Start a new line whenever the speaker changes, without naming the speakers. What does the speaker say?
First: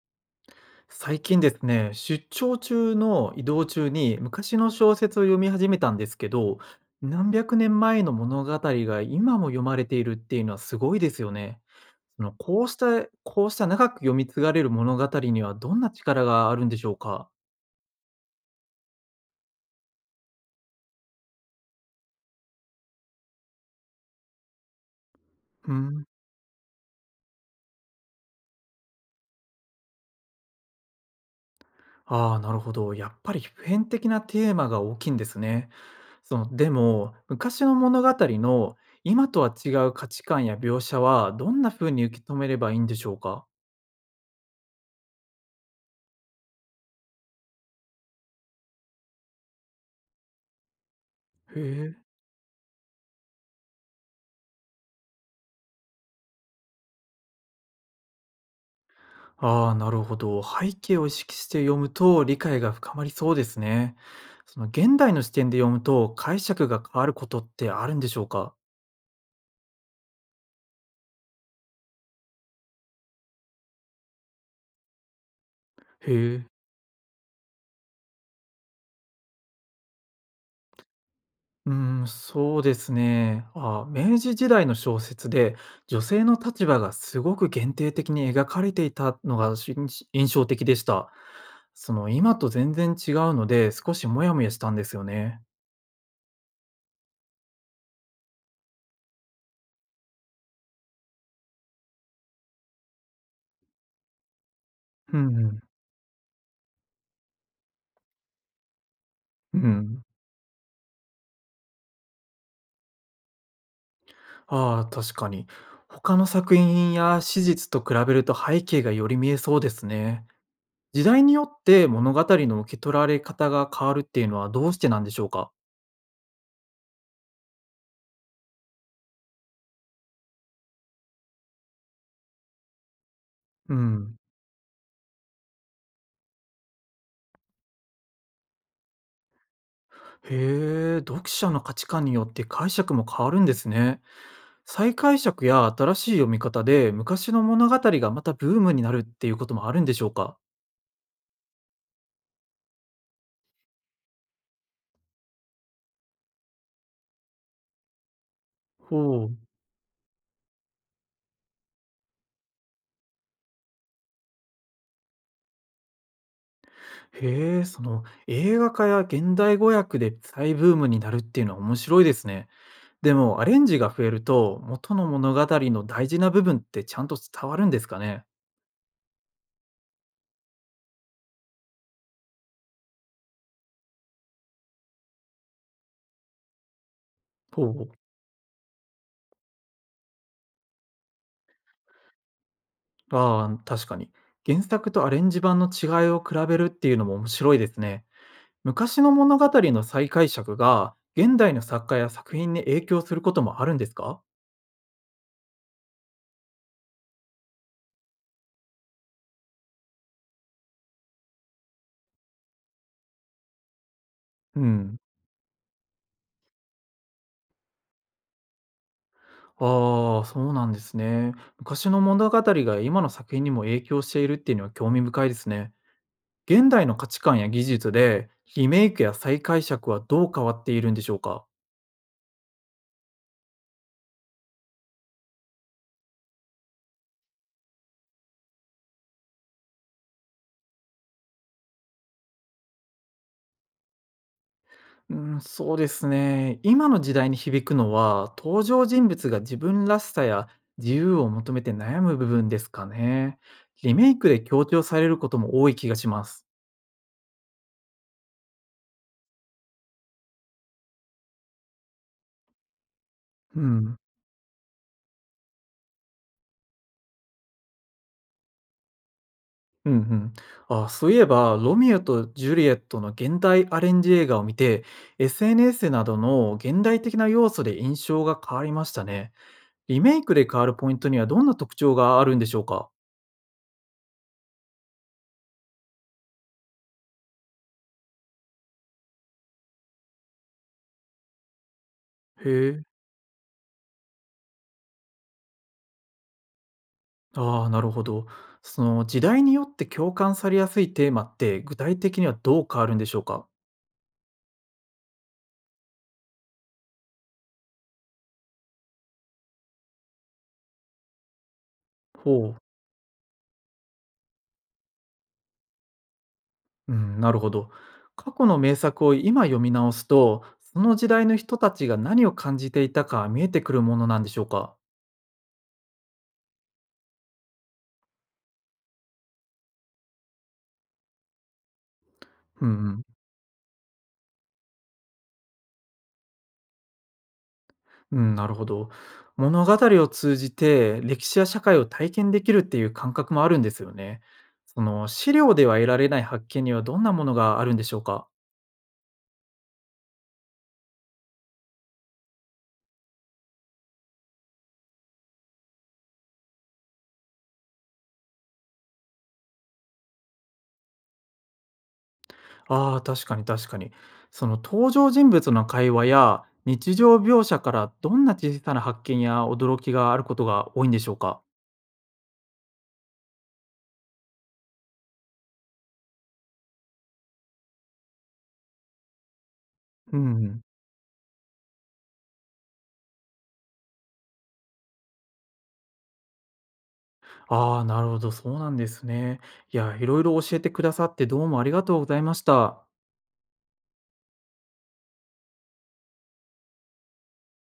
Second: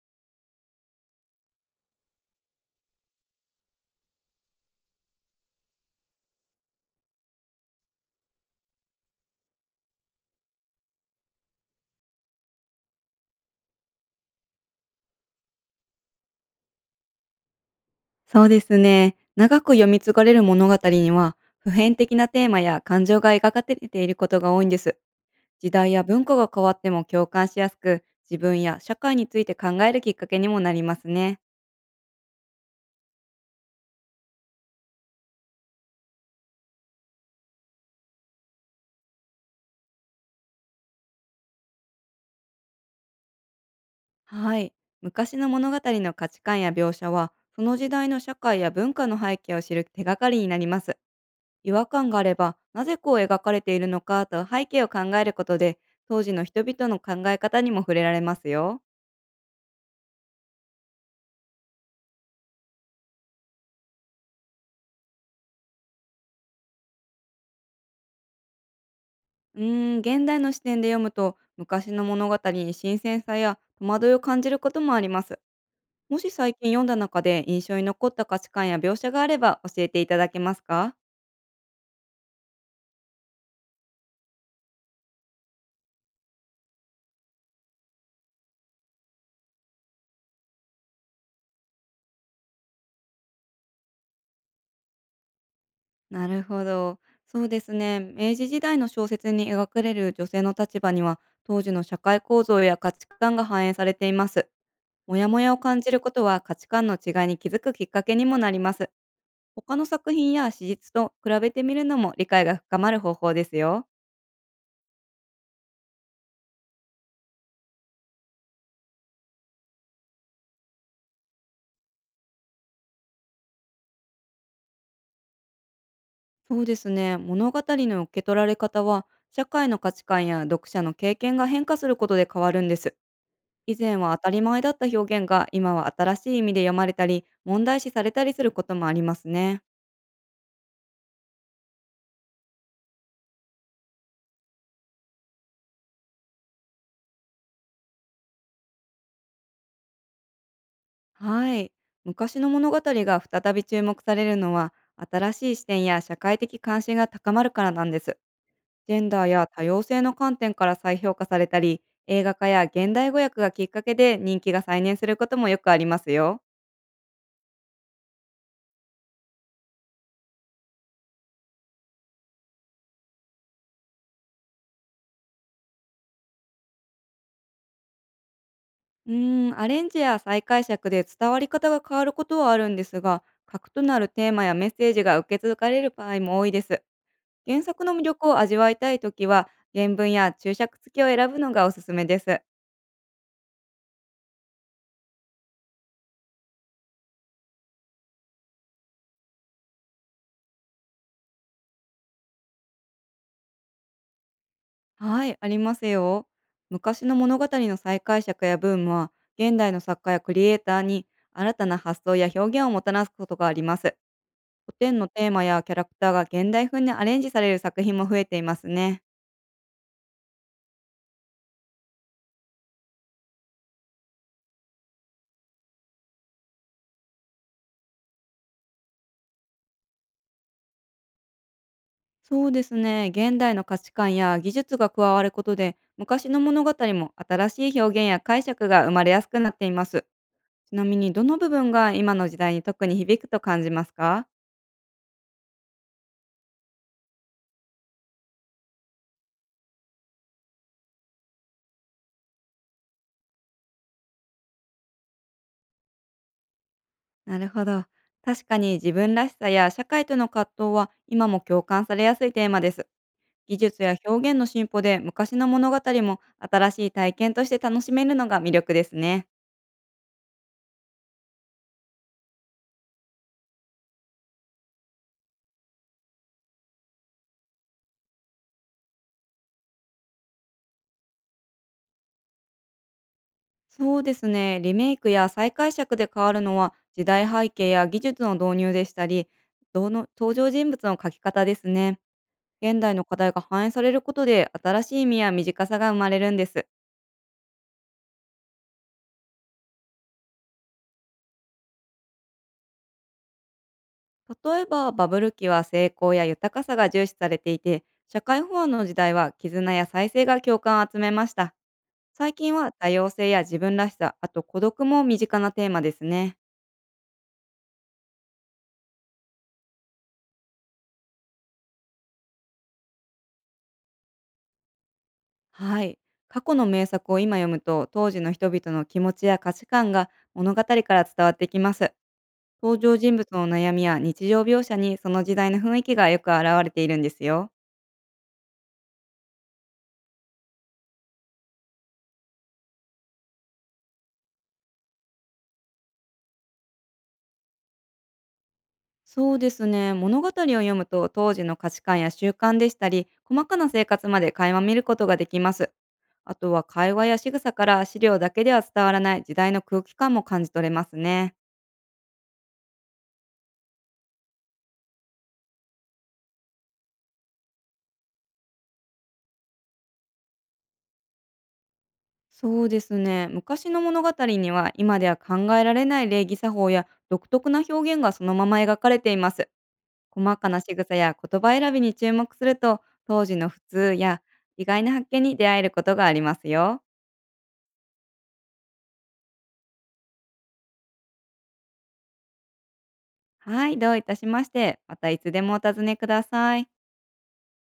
最近ですね、出張中の移動中に昔の小説を読み始めたんですけど、何百年前の物語が今も読まれているっていうのはすごいですよね。そのこうした、こうした長く読み継がれる物語にはどんな力があるんでしょうか。
そうですね。長く読み継がれる物語には、普遍的なテーマや感情が描かれていることが多いんです。時
う
代や
ん。
文化が変わっても共感しやすく、自分や社会について考えるきっかけにもなりますね。
ああ、なるほど。やっぱり普遍的なテーマが大きいんですね。その、でも、昔の物語の今とは違う価値観や描写はどんな風に受け止めればいいんでしょうか。
はい。昔の物語の価値観や描写は、その時代の社会や文化の背景を知る手がかりになります。
へ
違和
え。
感があれば、なぜこう描かれているのかと背景を考えることで、当時の人々の考え方にも触れられますよ。
ああ、なるほど。背景を意識して読むと理解が深まりそうですね。その現代の視点で読むと解釈が変わることってあるんでしょうか。
うーん、現代の視点で読むと昔の物語に新鮮さや戸惑いを感じることもあります。
へ
もし
え。
最近読んだ中で印象に残った価値観や描写があれば教えていただけますか？
うん、そうですね。あ、明治時代の小説で女性の立場がすごく限定的に描かれていたのが印象的でした。その今と全然違うので少しモヤモヤしたんですよね。
なるほど。そうですね。明治時代の小説に描かれる女性の立場には、当時の社会構造や価値観が反映されています。モ
う
ヤ
ん
モ
う
ヤを
ん。
感じることは、価値観の違いに気づくきっかけにもなります。
う
他の
ん。
作品や史実と比べてみるのも、理解が深まる方法ですよ。
ああ、確かに。他の作品や史実と比べると背景がより見えそうですね。時代によって物語の受け取られ方が変わるっていうのはどうしてなんでしょうか。
そうですね。物語の受け取られ方は、社会の価値観や読者の経験が変化することで変わるんです。
う
以前は
ん。
当たり前だった表現が、今は新しい意味で読まれたり、問題視されたりすることもありますね。
へえ、読者の価値観によって解釈も変わるんですね。再解釈や新しい読み方で昔の物語がまたブームになるっていうこともあるんでしょうか。
はい。昔の物語が再び注目されるのは、新しい視点や社会的関心が高まるからなんです。ジェンダ
ほ
ー
う。
や多様性の観点から再評価されたり、映画化や現代語訳がきっかけで人気が再燃することもよくありますよ。
へえ、その映画化や現代語訳で再ブームになるっていうのは面白いですね。でも、アレンジが増えると、元の物語の大事な部分ってちゃんと伝わるんですかね。
うーん、アレンジや再解釈で伝わり方が変わることはあるんですが、核となるテーマやメッセージが受け継がれる場合も多いです。原
ほうほ
作
う。
の魅力を味わいたいときは、原文や注釈付きを選ぶのがおすすめです。
ああ、確かに。原作とアレンジ版の違いを比べるっていうのも面白いですね。昔の物語の再解釈が、現代の作家や作品に影響することもあるんですか。
はい、ありますよ。昔の物語の再解釈やブームは、現代の作家やクリエイターに新たな発想や表現をもたらすことがあります。
う
古典
ん。
のテーマやキャラクターが現代風にアレンジされる作品も増えていますね。
ああ、そうなんですね。昔の物語が今の作品にも影響しているっていうのは興味深いですね。現代の価値観や技術で、リメイクや再解釈はどう変わっているんでしょうか。
そうですね。現代の価値観や技術が加わることで、昔の物語も新しい表現や解釈が生まれやすくなっています。ちなみに、どの部分が今の時代に特に響くと感じますか？
うん、そうですね。今の時代に響くのは、登場人物が自分らしさや自由を求めて悩む部分ですかね。リメイクで強調されることも多い気がします。
なるほど。確かに、自分らしさや社会との葛藤は今も共感されやすいテーマです。技
う
術や
ん。
表現の進歩で、昔の物語も新しい体験として楽しめるのが魅力ですね。
うんうん。あ、そういえば、ロミオとジュリエットの現代アレンジ映画を見て、SNS などの現代的な要素で印象が変わりましたね。リメイクで変わるポイントにはどんな特徴があるんでしょうか。
そうですね。リメイクや再解釈で変わるのは、時代背景や技術の導入でしたり、どの登場人物の描き方ですね。
へ
現
え。
代の課題が反映されることで、新しい意味や短さが生まれるんです。
ああ、なるほど。その時代によって共感されやすいテーマって具体的にはどう変わるんでしょうか。
例えば、バブル期は成功や豊かさが重視されていて、社会不安の時代は絆や再生が共感を集めました。最近
ほう。
は多様性や自分らしさ、あと孤独も身近なテーマですね。
うん、なるほど。過去の名作を今読み直すと、その時代の人たちが何を感じていたか見えてくるものなんでしょうか。
はい。過去の名作を今読むと、当時の人々の気持ちや価値観が物語から伝わってきます。
うんう
登場
ん。
人物の悩みや日常描写に、その時代の雰囲気がよく表れているんですよ。
うん、なるほど。物語を通じて歴史や社会を体験できるっていう感覚もあるんですよね。その資料では得られない発見にはどんなものがあるんでしょうか。
そうですね。物語を読むと、当時の価値観や習慣でしたり、細かな生活まで垣間見ることができます。あとは会話や仕草から、資料だけでは伝わらない時代の空気感も感じ取れますね。
ああ、確かに確かに。その登場人物の会話や日常描写からどんな小さな発見や驚きがあることが多いんでしょうか？
そうですね。昔の物語には、今では考えられない礼儀作法や独特な表現がそのまま描かれています。
う
細かな
ん。
仕草や言葉選びに注目すると、当時の普通や意外な発見に出会えることがありますよ。
ああ、なるほど、そうなんですね。いや、いろいろ教えてくださってどうもありがとうございました。
はい、どういたしまして。またいつでもお尋ねください。